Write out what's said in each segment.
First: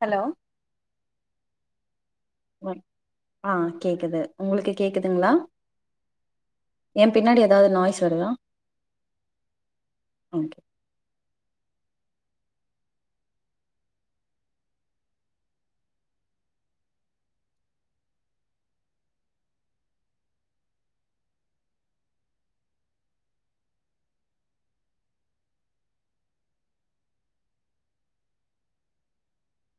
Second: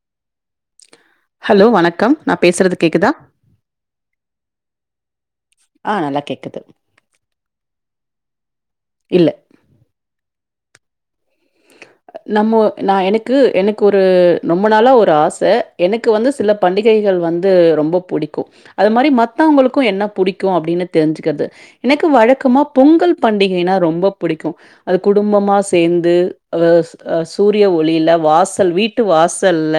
hello hello வணக்கம் நா பேசுறது கேக்குதா அ கேக்குது உங்களுக்கு கேக்குதுங்ளா ஆ நல்லா கேக்குது எ பின்னாடி எதாது நாய்ஸ் வருதா இல்ல ஓகே நம்ம நா எனக்கு எனக்கு ஒரு ரொம்ப நாளா ஒரு ஆச எனக்கு வந்து சில பண்டிகைகள் வந்து ரொம்ப புடிக்கு அது மாரி மத்தவுங்களுக்கு என்ன புடிக்கு அப்டினு தெரிஞ்சுக்கறது எனக்கு வழக்கமா பொங்கல் பண்டிகைனா ரொம்ப புடிக்கு அது குடும்பமா சேந்து அ அ சூரிய ஒளில வாசல் வீட்டு வாசல்ல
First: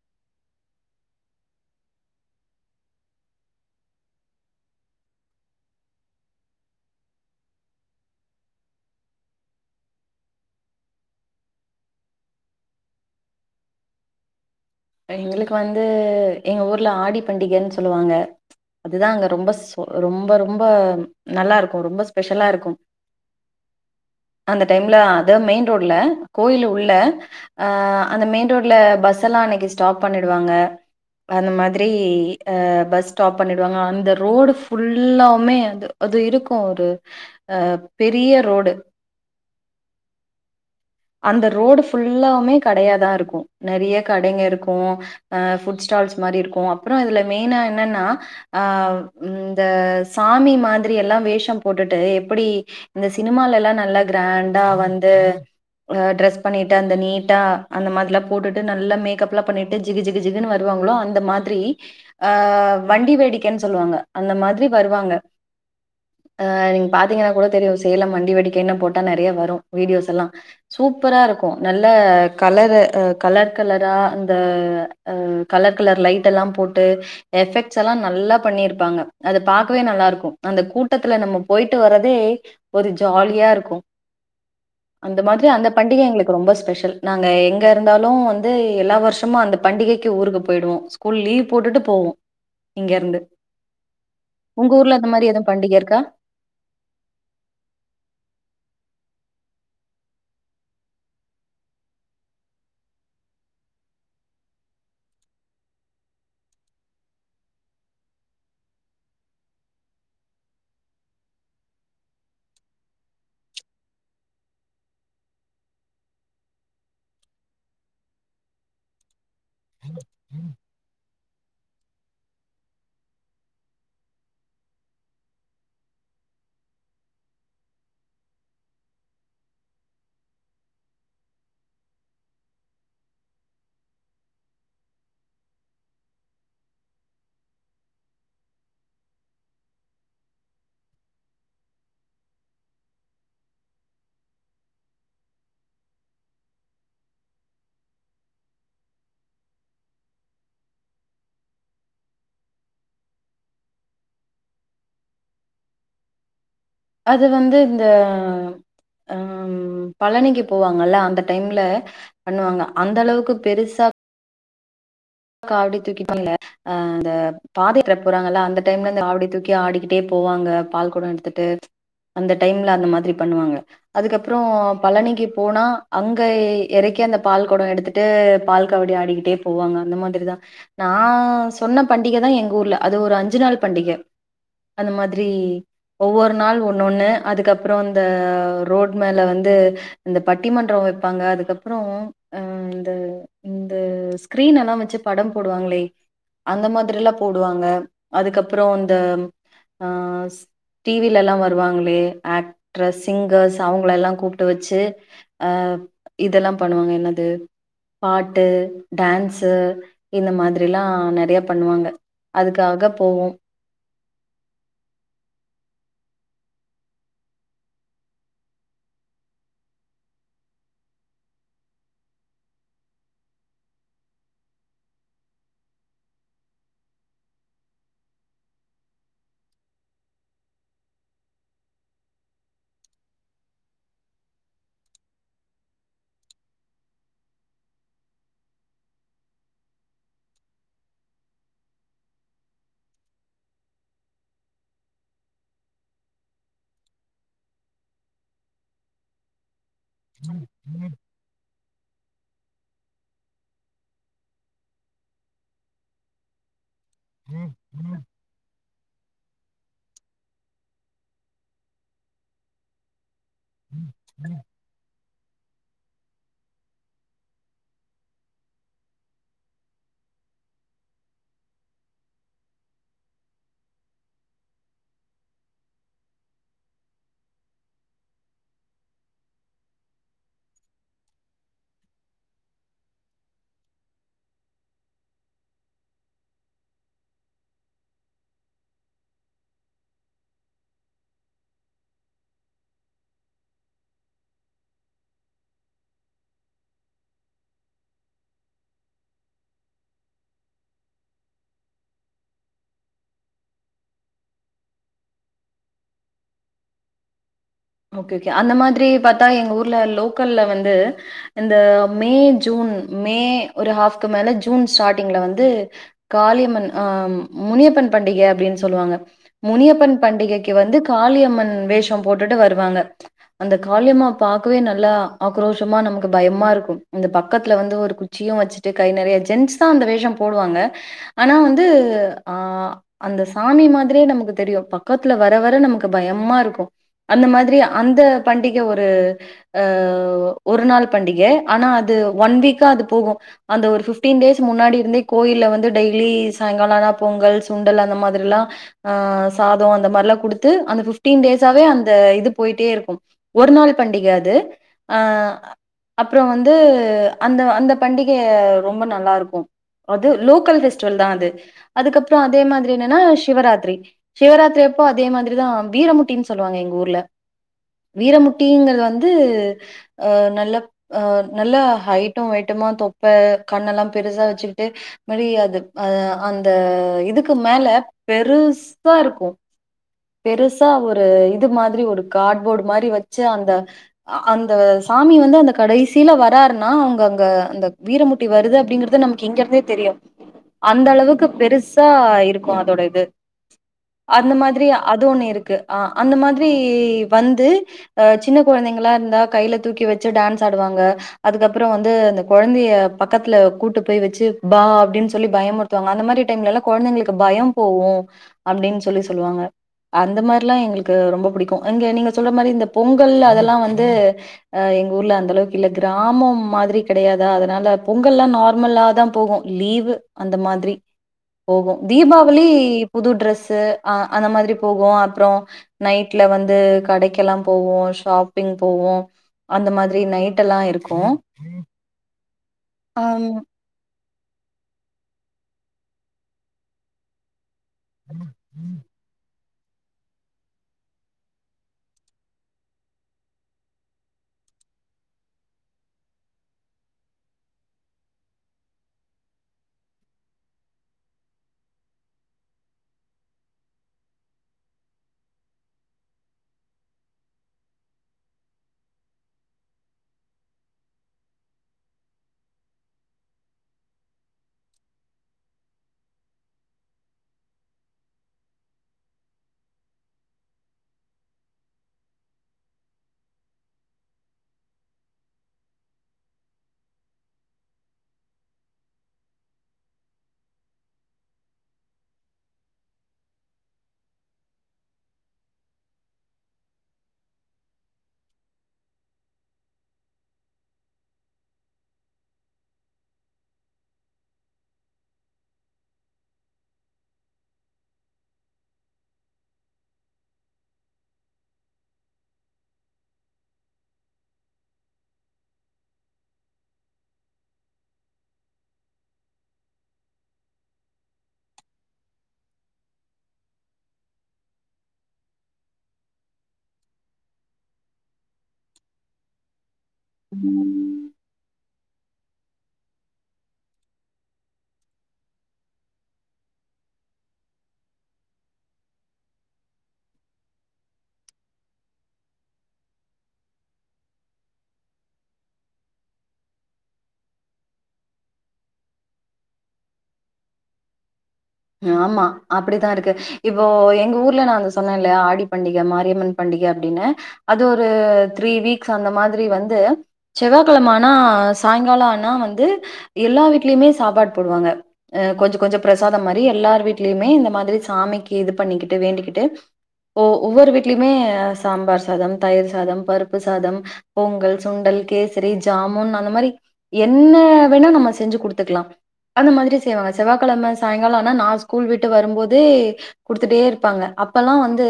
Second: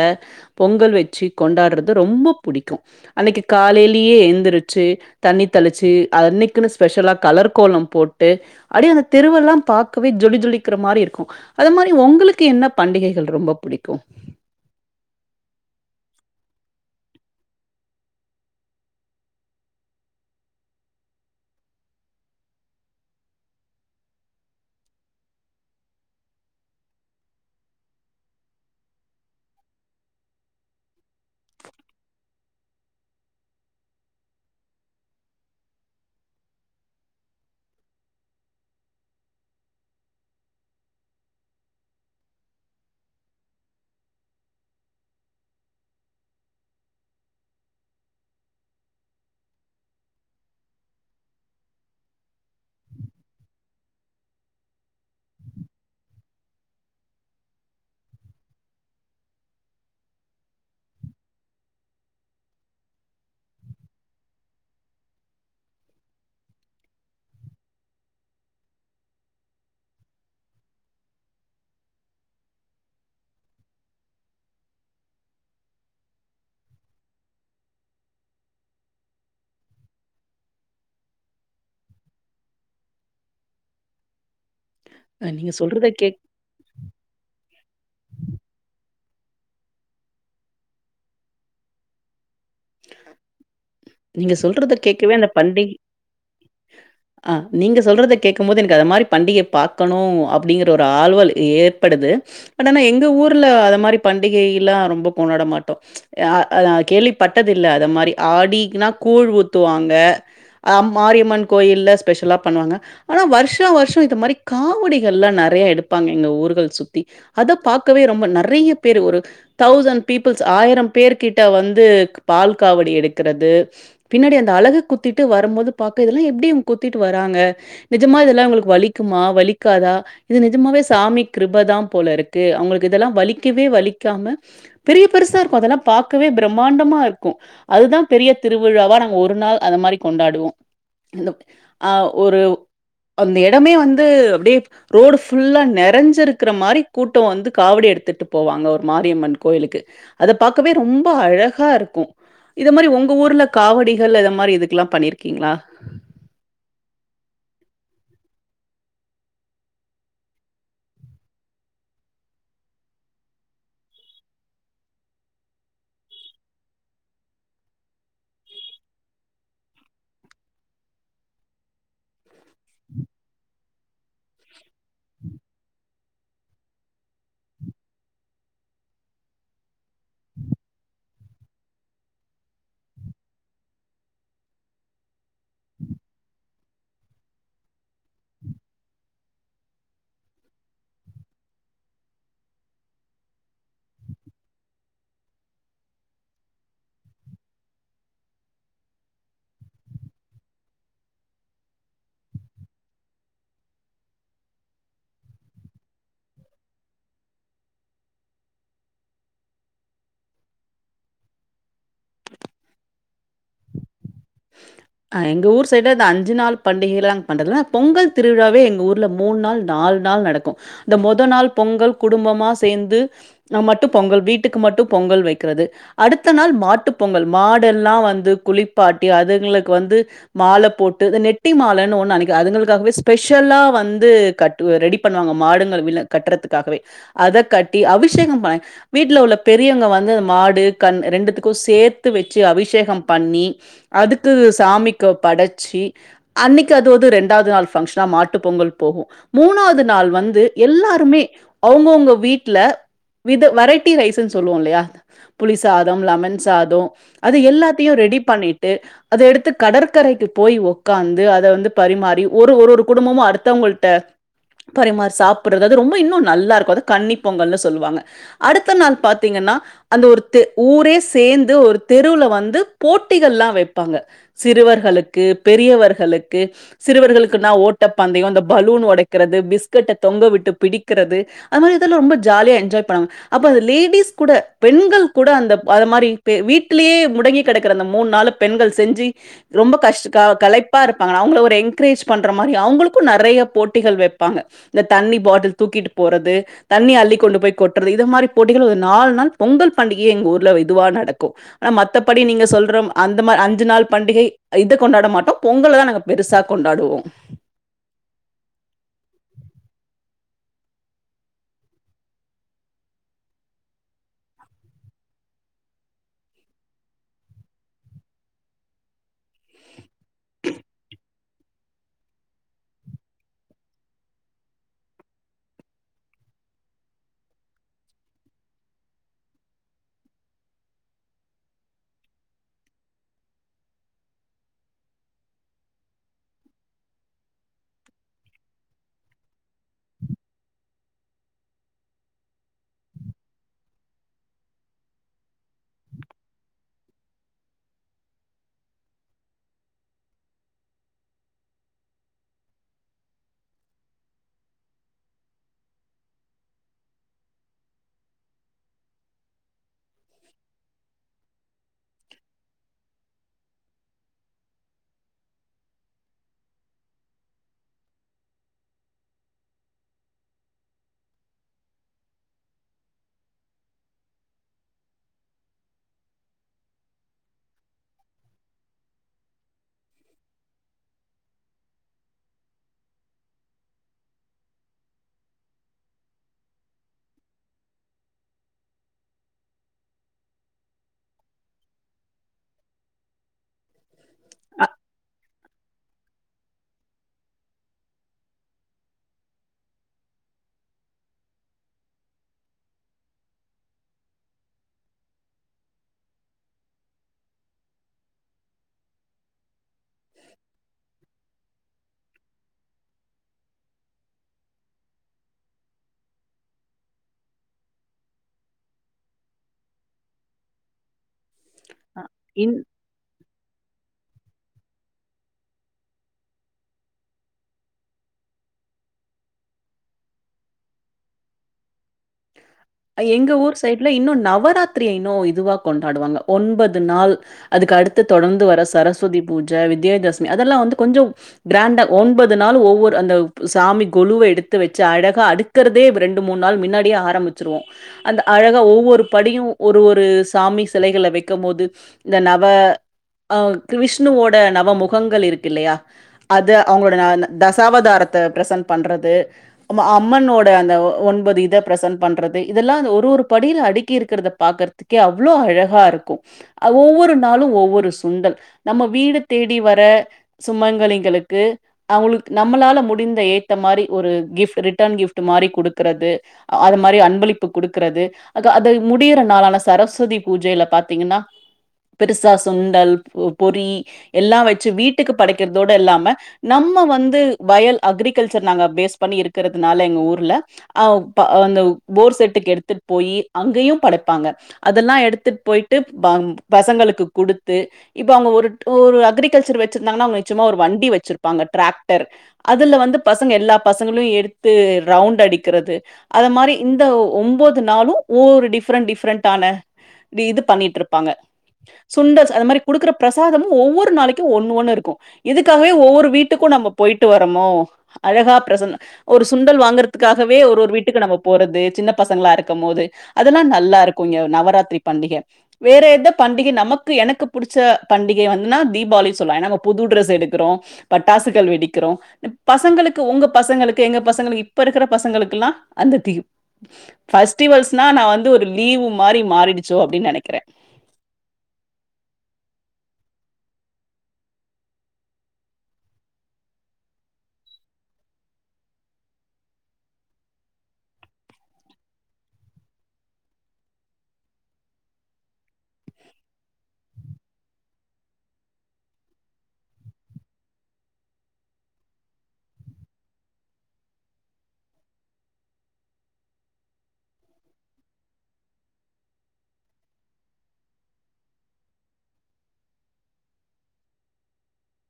பொங்கல் வெச்சு கொண்டாட்றது ரொம்ப புடிக்கு அன்னிக்கு காலைலயே எந்திரிச்சு தண்ணி தெளிச்சு அன்னிக்குன்னு ஸ்பெஷலா கலர் கோலோ போட்டு அப்டியே அந்த தெருவெல்லா பாக்கவே ஜொலி ஜோலிக்கிற மாரி இருக்கு அது மாரி உங்களுக்கு என்ன பண்டிகைகள் ரொம்ப புடிக்கு எங்களுக்கு வந்து எங்க ஊர்ல ஆடி பண்டிகைன் சொல்லுவாங்க அதுதா அங்க ரொம்ப ரொம்ப ரொம்ப நல்லா இருக்கு ரொம்ப ஸ்பெஷலா இருக்கு அந்த டைம்ல அத மெய்ன் ரோட்ல கோயிலு உள்ள அ அந்த மெய்ன் ரோட்ல பஸ்ஸலா அன்னிக்கி ஸ்டாப் பண்ணிடுவாங்க அந்த மாதிரி ஆ பஸ் ஸ்டாப் பண்ணிடுவாங்க அந்த ரோடு ஃபுல்லாவுமே வந்து அது இருக்கு ஒரு அ பெரிய ரோடு அந்த ரோடு ஃபுல்லாவுமே கடையதா இருக்கு நறைய கடைங்க இருக்கு ஆ ஃபுட் ஸ்டால்ஸ் மாரி இருக்கு அப்புறோ அதுல மெய்னா என்னன்னா அ இந்த சாமி மாதிரி எல்லா வேஷம் போட்டுட்டு எப்புடி இந்த சினிமாலலா நல்லா க்ராண்டா வந்து ஆ ட்ரெஸ் பண்ணிட்டு அந்த நீட்டா அந்த மாரிலா போட்டுட்டு நல்லா மேக்கப்லா பண்ணிட்டு ஜிகு ஜிகு ஜிகுன்னு வருவாங்களோ அந்த மாதிரி ஆ வண்டி வேடிக்கன் சொல்லுவாங்க அந்த மாதிரி வருவாங்க ஆ நீங்க பாத்தீங்கன்னாகூட தெரியு சேலம் வண்டி வேடிக்கைனு போட்டா நறைய வரு வீடியோஸ் எல்லா சூப்பரா இருக்கு நல்ல கலரு அ கலர் கலரா இந்த ஆ கலர் கலர் லைட்டலா போட்டு எஃபெக்ட்ஸ் எல்லா நல்லா பண்ணிருப்பாங்க அத பாக்கவே நல்லா இருக்கு அந்த கூட்டத்துல நம்ம போய்ட்டு வர்றதே ஒரு ஜாலியா இருக்கு ஆ நீங்க சொ அந்த பண்டிக எங்களுக் ரொம்ப ஸ்பெஷல் நாங்க எங்க இருந்தாலு வந்து எல்லா வர்ஷமு அந்த பண்டிகைக்கு ஊருக்கு போய்டுவோ ஸ்கூல் லீவ் போட்டுட்டு போவோ இங்க இருந்து நீங்க உங்க சொல்றத ஊர்ல அந்த கேட்கவே மாரி எது பண்டிக இருக்கா அ நீங்க சொல்றத கேக்கும்போது எனக்கு அத மாரி பண்டிகைய பாக்கணு அப்டிங்கிற ஒரு ஆழ்வல் ஏற்படுது பட் ஆனா எங்க ஊர்ல அது மாரி பண்டிகைலா ரொம்ப கொண்டாட மாட்டோ அ அது நா கேள்விப்பட்டது இல்ல அது மாரி ஆடிக்குனா கூழ் ஊத்துவாங்க அம் மாரியம்மன் கோயில்வ ஸ்பெஷலா பண்ணுவாங்க ஆனா வருஷோ வருஷோ இத மாரி காவடிகள் ல்லா நெறைய எடுப்பாங்க எங்க ஊர்கள் சுத்தி அத பாக்கவே ரொம்ப நிறைய பேரு ஒரு தௌசண் பீப்பிள்ஸ் ஆயிரம் பேர் கிட்ட வந்து பால் காவடி எடுக்கிறது பின்னாடி அந்த அழக குத்திட்டு வரும்போது பாக்க இதெல்லா எப்டிம் குத்திட்டு வராங்க நெஜமா இதெல்லா இவ்ங்களுக்கு வலிக்குமா வலிக்காதா இது நிஜமாவே சாமி கிருபதா போல இருக்கு அவுங்களுக்கு இதெல்லா வலிக்கவே வலிக்காம பெரிய பெருசா இருக்கு அதெல்லா பாக்கவே பிரம்மாண்டமா இருக்கு அதுதா பெரிய திருவிழாவா நாங்க ஒரு நாள் அந்த மாரி கொண்டாடுவோ இந்த ஆ ஒரு அந்த எடமே வந்து அப்டே ரோடு ஃபுல்லா நிறஞ்சிருக்குற மாரி கூட்டோ வந்து காவடி எடுத்துட்டு போவாங்க ஒரு மாரியம்மன் கோயிலுக்கு அத பாக்கவே ரொம்ப அழகா இருக்கு இத மாரி உங் ங்க ஊரல காவடிகள் அது மாரி இதுக்கெலா பண்ணிருக்கீங்களா அது வந்து இந்த ம் பழனிக்கு போவாங்கல்ல அந்த டைம்ல பண்ணுவாங்க அந்தளவுக்கு பெருசா காவிடி தூக்கி பண்ல அ அந்த பாதையற போறாங்கல்ல அந்த டைம்ல ஆவிடி தூக்கி ஆடிக்கிட்டே போவாங்க பால் கொடோ எடுத்துட்டு அந்த டைம்ல அந்த மாதிரி பண்ணுவாங்க அதுக்கப்புறோ பழனிக்கு போனா அங்கே எறைக்கி அந்த பால் கொடோ எடுத்து ட்டு பால் காவடி ஆடிக்கிட்டே போவாங்க அந்த மாரிதா நா சொன்ன பண்டிகைதா எங்க ஊர்ல அது ஒரு அஞ்சு நாள் பண்டிக அந்த மாதிரி ஒவ்வொரு நாள் ஒன்னொண்ணு அதுக்கப்புறோ இந்த ரோட் மேல வந்து இந்த பட்டிமன்றோ வெப்பாங்க அதுக்கப்புறோ அ இந்த இது ஸ்க்ரீனு எல்லா வச்சு படம் போடுவாங்களே அந்த மாதிரில்லா போடுவாங்க அதுக்கப்புறோ இந்த ஆ ஸ் டிவில எல்லா வருவாங்களே ஆக்ட்ரஸ் சிங்கர்ஸ் அவங்கள எல்லா கூப்ட்டு வச்சு அ இதெல்லா பண்ணுவாங்க என்னது பாட்டு டேன்ஸ் ஸு இந்த மாதிரிலா நிறைய பண்ணுவாங்க அதுக்காக போவோ எங்க ஊர் சைட இந்த அஞ்சு நாள் பண்டிகைலா பண்றது இல்ல பொங்கல் திருவிழாவே எங்க ஊர்ல மூண் நாள் நாலு நாள் நடக்கு இந்த மொத நாள் பொங்கல் குடும்பமா சேந்து நம் மட்டு பொங்கல் வீட்டுக்கு மட்டு பொங்கல் வைக்கிறது அடுத்த நாள் மாட்டு பொங்கல் மாடெல்லா வந்து குளிப்பாட்டி அதுகளுக்கு வந்து மால போட்டு நெட்டி மாலன்னு ஒன்னு நினைக்க அதுங்களுக்காகவே ஸ்பெஷலா வந்து கட் ரெடி பண்ணுவாங்க மாடுங்கள் வில கட்டுறதுக்காகவே அத கட்டி அபிஷேகம் பா வீட்டுல உள்ள பெரியவங்க வந்து மாடு கண் ரெண்டுத்துக்கு சேத்து வச்சு அபிஷேகம் பண்ணி அதுக்கு சாமிக்கு படச்சி அன்னைக்கி அதுாவுது ரெண்டாவுது நாள் பங்ஷனா மாட்டு பொங்கல் போகு மூணாவது நாள் வந்து எல்லாருமே அவுங்கவுங்க வீட்டுல வித் வெரைட்டி ரைஸ்ன்னு சொல்லுவோ இல்லியா புளி சாதோ லெமன் சாதோ அது எல்லாத்தையு ரெடி பண்ணிட் டு அத எடுத்து கடற்கரைக்கு போயி உக்காந்து அத வந்து பரிமாறி ஒரு ஒரு ஒரு குடும்பமா அடுத் த்தவங்கள்ட பரிமாறி சாப்றது அது ரொம்ப இன்னு நல்லா இருக்கு அத கன்னி பொங்கல்னு சொல்லுவாங்க அடுத்த நாள் பாத்தீங்கனா ஒரு து ஊரே சேந்து ஒரு தெருவுல வந்து போட்டிகள்ல்லா வெய்ப்பாங்க சிறுவர்களுக்கு பெரியவர்களுக்கு சிறுவர்களுக்குனா ஓட்ட பந்தயோ இந்த பலூன் ஒடக்கிறது பிஸ்கட்ட தொங்க விட்டு பிடிக்றது அது மாரி இதல்லா ரோம்ப ஜாலியா என்ஜாய் பண்ணாங்க அப்ப அத லேடிஸ் கூட பெண்கள் கூட அந்த அது மாரி வீட்லியே முடங்கி கடக்குற அந்த மூண் நாளு பெண்கள் செஞ்சி ரொம்ப கஷ்ட் க கலைப்பா இருப்பாங்க அவங்ள ஒரு என்க்ரேஜ் பண்ற மாரி அவங்களுக்கு நெறைய போட்டிகள் வெப்பாங்க இந்த தண்ணி பாட்டுல் தூக்கிட் போறது தண்ணி அள்ளி கொண்டு போய் கொட்றது இத மாரி போட்டிகள் ஒரு நாலு நாள் பொங்கல் பண்டிகைய எங்க ஊர்ல இதுவா நடக்கு அனா மத்தபடி நீங்க சொல்றம் அந்த மார் அஞ்சு நாள் பண்டிகை இத கொண்டாட மாட்டோ பொங்கல தா நாங்க பெருசா கொண்டாடுவோ ஓகே உகே அந்த மாத்ரி பாத்தா எங்க ஊர்ல லோக்கல்ல வந்து இந்த மே ஜூன் மே ஒரு ஹாஃப்க்கு மேல ஜூன் ஸ்டாடிங்ல வந்து காளியம்மன் அ முனியப்பன் பண்டிக அப்டின் சொல்லுவாங்க முனியப்பன் பண்டிகைக்கு வந்து காளியம்மன் வேஷ போட்டுட்டு வருவாங்க அந்த காளியம்மா பாக்கவே நல்லா ஆக்ரோஷமா நம்க்கு பயமா இருக்கு இந்த பக்கத்ல வந்து ஒரு சியு வச்சிட்டு கை நெறய ஜென்ஸ்தா அந்த வேஷ போடுவாங்க அனா வந்து ஆ அந்த சாமி மாத்ரியே நமக்கு தெரியு பக்கத்ல வர வர நமக்கு பயம்மாருக்கு அந்த மாத்ரி அந்த பண்டிக ஒரு அ ஒரு நாள் பண்டிக ஆனா அது ஒன் வீக்கா அது போகு அந்த ஒரு ஃபிப்டீன் டேஸ் முன்னாடி இருந்தே கோயில வந்து டெய்லி சாயங்கால ஆனா பொங்கல் சுண்டல் அந்த மாதுருல்லா ஆ சாதோ அந்த மாரிலா குடுத்து அந்த ஃபிப்டீன் டேஸாவே அந் த இது போயிட்டே இருக்கு ஒரு நாள் பண்டிக அது அ அப்றோ வந்து அந்த அந்த பண்டிக ரொம்ப நல்லாருக்கு அது லோக்கல் ஃபெஸ்டிவல்தா அது அதுக்கப்றோ அதே மாத்ரி என்னனா சிவராத்ரி சிவராத்ரி அப்போ அதே மாத்ரிதா வீரமுட்டின் சொல்லுவாங்க எங்க ஊர்ல வீரமுட்டிங்கற்து வந்து அ நல்ல அ நல்லா ஹைட்டு வெய்ட்டுமா தொப்ப கண்ணல்லா பெருசா வச்சுக்கிட்டு மரி அது அது அந்த இதுக்கு மேல பெருசா இருக்கு பெருசா ஒரு இது மாத்ரி ஒரு காட்போட் மாரி வச்சு அந்த அ அந்த சாமி வந்து அந்த கடைசில வராருனா அவ்ங்க அங்க அந்த வீரமு ட்டி வருது அப்டிங்கற்த நம்க்கு இங்கர்த்தே தெரியு அந் அளவுக்கு பெருசா இருக்கு அதோட இது அந்த மாத்ரி அது ஒன்னு இருக்கு அ அந்த மாத்ரி வந்து அ சின்ன கொழந்தைங்ளா இருந்தா கைல தூக்கி வச்சு டான்ஸ் ஆடுவாங்க அதுக்கப்புற வந்து இந்த கொழந்தய பக்கத்ல கூட்டு போய் வச்சி பா அப்டின் சொல்லி பயமுற்த் த்துவாங்க அந்த மாரி டைம்லல்லா கொழந்தைங்ளுக்கு பய போகு அப்டின் சொல்லி சொல்லுவாங்க அந்த மார்லா எங்ளுக்கு ரொம்ப புடிக்கு இங்க நீங்க சொல்ற மாரி இந்த பொங்கல் அதல்லா வந்து அ எங் ஊர்ல அந்த அளவுக்கு இல்ல கிராமொம் மாத்ரி கடயாதா அதனால பொங்கல்லா நார்மல்லாதா போகு லீவு அந்த மாத்ரி போகு தீபாவளி இன் புது ட்ரெஸ்ஸு அ அந்த மாத்ரி போகு அப்றோ நைட்ல வந்து கடைக்கல்லா போவோ ஷாப்பிங் போவோ அந்த மாத்ரி நைட்டல்லா இருக்கு அ எங்க ஊர் சைட்ல இன்னு நவராத்ரிய இன்னு இதுவா கொண்டாடுவாங்க ஒன்பது நாள் அதுக்கு அடுத்து தொடர்ந்து வர சரஸ்வதி பூஜ வித்யதசமி அதல்லா வந்து கொஞ்சு கிராண்டா ஒன்பது நாளு ஒவ்வொரு அந்த சாமி கொலுவ எடுத்து வெச்சு அழகா அடுக் குறதே ரெண்டு மூண் நாள் மின்னாடியே ஆரம்பி ச்சிருவோ அந்த அழகா ஒவ்வொரு படியு ஒரு ஒரு சாமி சிலைகள வெக்கம்மோது இந்த நவ அ விஷ்ணுவோட நவ முகங்கள் இருக்கில்லையா அது அவுங்களோட நா தசாவதாரத்த ப்ரெசென் பண்றது அம் அம்மனோட அந்த ஒன்பது இத ப்ரெசன் பண்றது இதெல்லா அந்த ஒரு ஒரு படியில அடுக்கி இருக்கிறத பாக்கற்துக்கே அவ்வளோ அழகா இருக்கு அ ஒவ்வொரு நாளு ஒவ்வொரு சுண்டல் நம்ம வீடு தேடி வர சுமங்கலிகளுக்கு அவுங்களுக் நம்மளால முடிந்த ஏத்த மாரி ஒரு கிஃப்ட் ரிட்டர்ன் கிஃப்ட் மாரி குடுக்குறது அதம் மாரி அன்பளிப்பு குடுக்கிறது அ க அது முடிகிற நாளான சரஸ்வதி பூஜையில பாத்தீங்கன்னா பெருசா சுண்டல் ப பொரி எல்லா வெச்சு வீட்டுக்கு படைக்கிற்தோட இல்லாம நம்ம வந்து வயல் அக்ரிகல்ச்சர் நாங்க பேஸ் பண்ணி இருக்கிறதுனால எங்க ஊர்ல அ ப அந்த போர் செட்டுக்கு எடுத்துட் போயி அங்கயும் படைப்பாங்க அதெல்லா எடுத்துட்டு போயிட்டு ப பசங்களுக்கு குடுத்து இப்ப அவங்க ஒரு ஒரு அக்ரிகல்ச்சர் வெச்சிருந்தாங்ன்னா அவுங்க நிச்சமா ஒரு வண்டி வெச்சிருப்பாங்க டிராக்டர் அதுல வந்து பசங்க எல்லா பசங்களையு எடுத்து ரவுண்ட் அடிக்கிறது அத மாரி இந்த உம்பது நாளு ஒவ்வொரு டிஃப்ரெண்ட் டிஃபரெண்டான இது பண்ணிட்ருப்பாங்க சுண்டல்ஸ் அது மாதிரி குடுக்கிற பிரசாதமு ஒவ்வொரு நாளைக்கு ஒண்ணு ஒண்ணு இருக்கு இதுக்காகவே ஒவ்வொரு வீட்டுக்கு நம்ம போயிட்டு வரமோ அழகா ப்ரெசன் ஒரு சுண்டல் வாங்கறத் துக்காகவே ஒரு ஒரு அம் வீட்டுக்கு நம்ம போறது சின்ன பசங்களா இருக்கும் போது அதெல்லா நல்லா இருக்கு இங்க நவராத்திரி பண்டிக வேற எத பண்டிகை நமக்கு எனக்கு புடிச்ச பண்டிகை வந்துன்னா தீபாவளி சொல்லா ஏனா நம்ம புது ட்ரெஸ் எடுக்குறோ பட்டாசுக்கள் வெடிக்கிறோ பசங்களுக்கு உங்க பசங்களுக்கு எங்க பசங்களுக்கு இப்ப இருக்கிற பசங்களுக்குல்லா அந்த தீ ஃபஸ்டிவல்ஸ்னா நா வந்து ஒரு லீவு மாரி மாறிடிச்சோ அப்டின் நெனைக்கிறே ஆமா அப்படிதா இருக்கு இப்போ எங்க ஊர்ல நா அந்த சொன்னேன்ல்ல ஆடி பண்டிக மாரியம்மன் பண்டிக அப்டினு அது ஒரு த்ரீ வீக்ஸ் அந்த மாதிரி வந்து செவ்வாகெழம ஆனா சாய்ங்காலோ ஆனா வந்து எல்லா வீட்லயுமே சாப்பாடு போடுவாங்க அ கொஞ்ச கொஞ்ச பிரசா தம் மாரி எல்லார் வீட்லயுமே இந்த மாதிரி சாமிக்கு இது பண்ணிக்கிட்டு வேண்டிக்கிட்டு ஓ ஒவ்வொரு வீட்லியுமே சாம்பார் சாதம் தயிர் சாதம் பருப்பு சாதம் பொங்கல் சுண்டல் கேசரி ஜாமுன் அந்த மாரி என்ன வேணா நம்ம செஞ்சு குடுத்துக்லா அந்த மாதிரி செய்வாங்க செவ்வாக்கெழம சாயங்கால ஆனா நா ஸ்கூல் விட்டு வரும்போதே குடுத்துட்டே இருப்பாங்க அப்பெல்லா வந்து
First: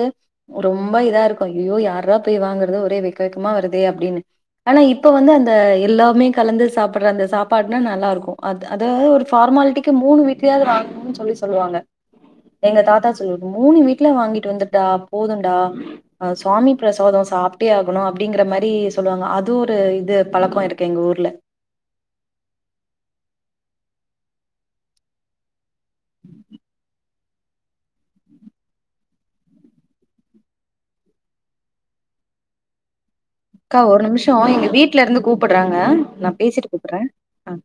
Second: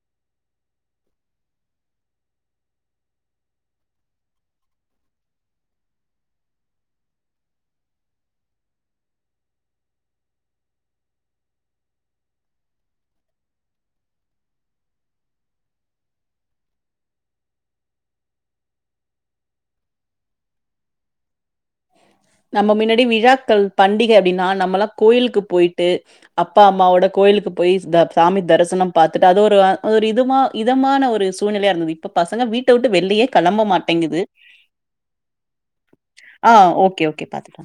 ரொம்ப இதா இருக்கு ஐயியோ யார்ரா போய் வாங்குறது ஒரே வெக்க வெக்கமா வருதே அப்டினு ஆனா இப்ப வந்து அந்த எல்லாமே கலந்து சாப்பிட்ற அந்த சாப்பாடுனா நல்லாருக்கு அ அது ஒரு ஃபார்மாலிட்டிக்கு மூணு வீட்லயாது வாங்கணுன் சொல்லி சொல்லுவாங்க எங்க தாத்தா சொல்வார் மூணு வீட்ல வாங்கிட்டு வந்துட்டா போதுன்டா அ சுவாமி பிரசாதோ சாப்ட்டே ஆகணு அப்டிங்கிற மாரி சொல்வாங்க அதுவு ஒரு இது பழக்கோ இருக்கு எங்க ஊர்ல நம்ம மின்னாடி விழாக்கள் பண்டிக அப்டின்னா நம்மல்லா கோயிலுக்கு போயிட்டு அப்பா அம்மாவோட கோயிலுக்கு போய் த சாமி தரிசனம் பாத்துட்டு அது ஒரு ஒரு இதமா இதமான ஒரு சூழ்நிலையா இருந்தது இப்ப பசங்க வீட்ட வுட்டு வெளியே அக்கா ஒரு நிமிஷோ எங்க வீட்ல இருந்து கூப்பட்றாங்க ஆ ஓகே ஓகே பாத்துக்கோ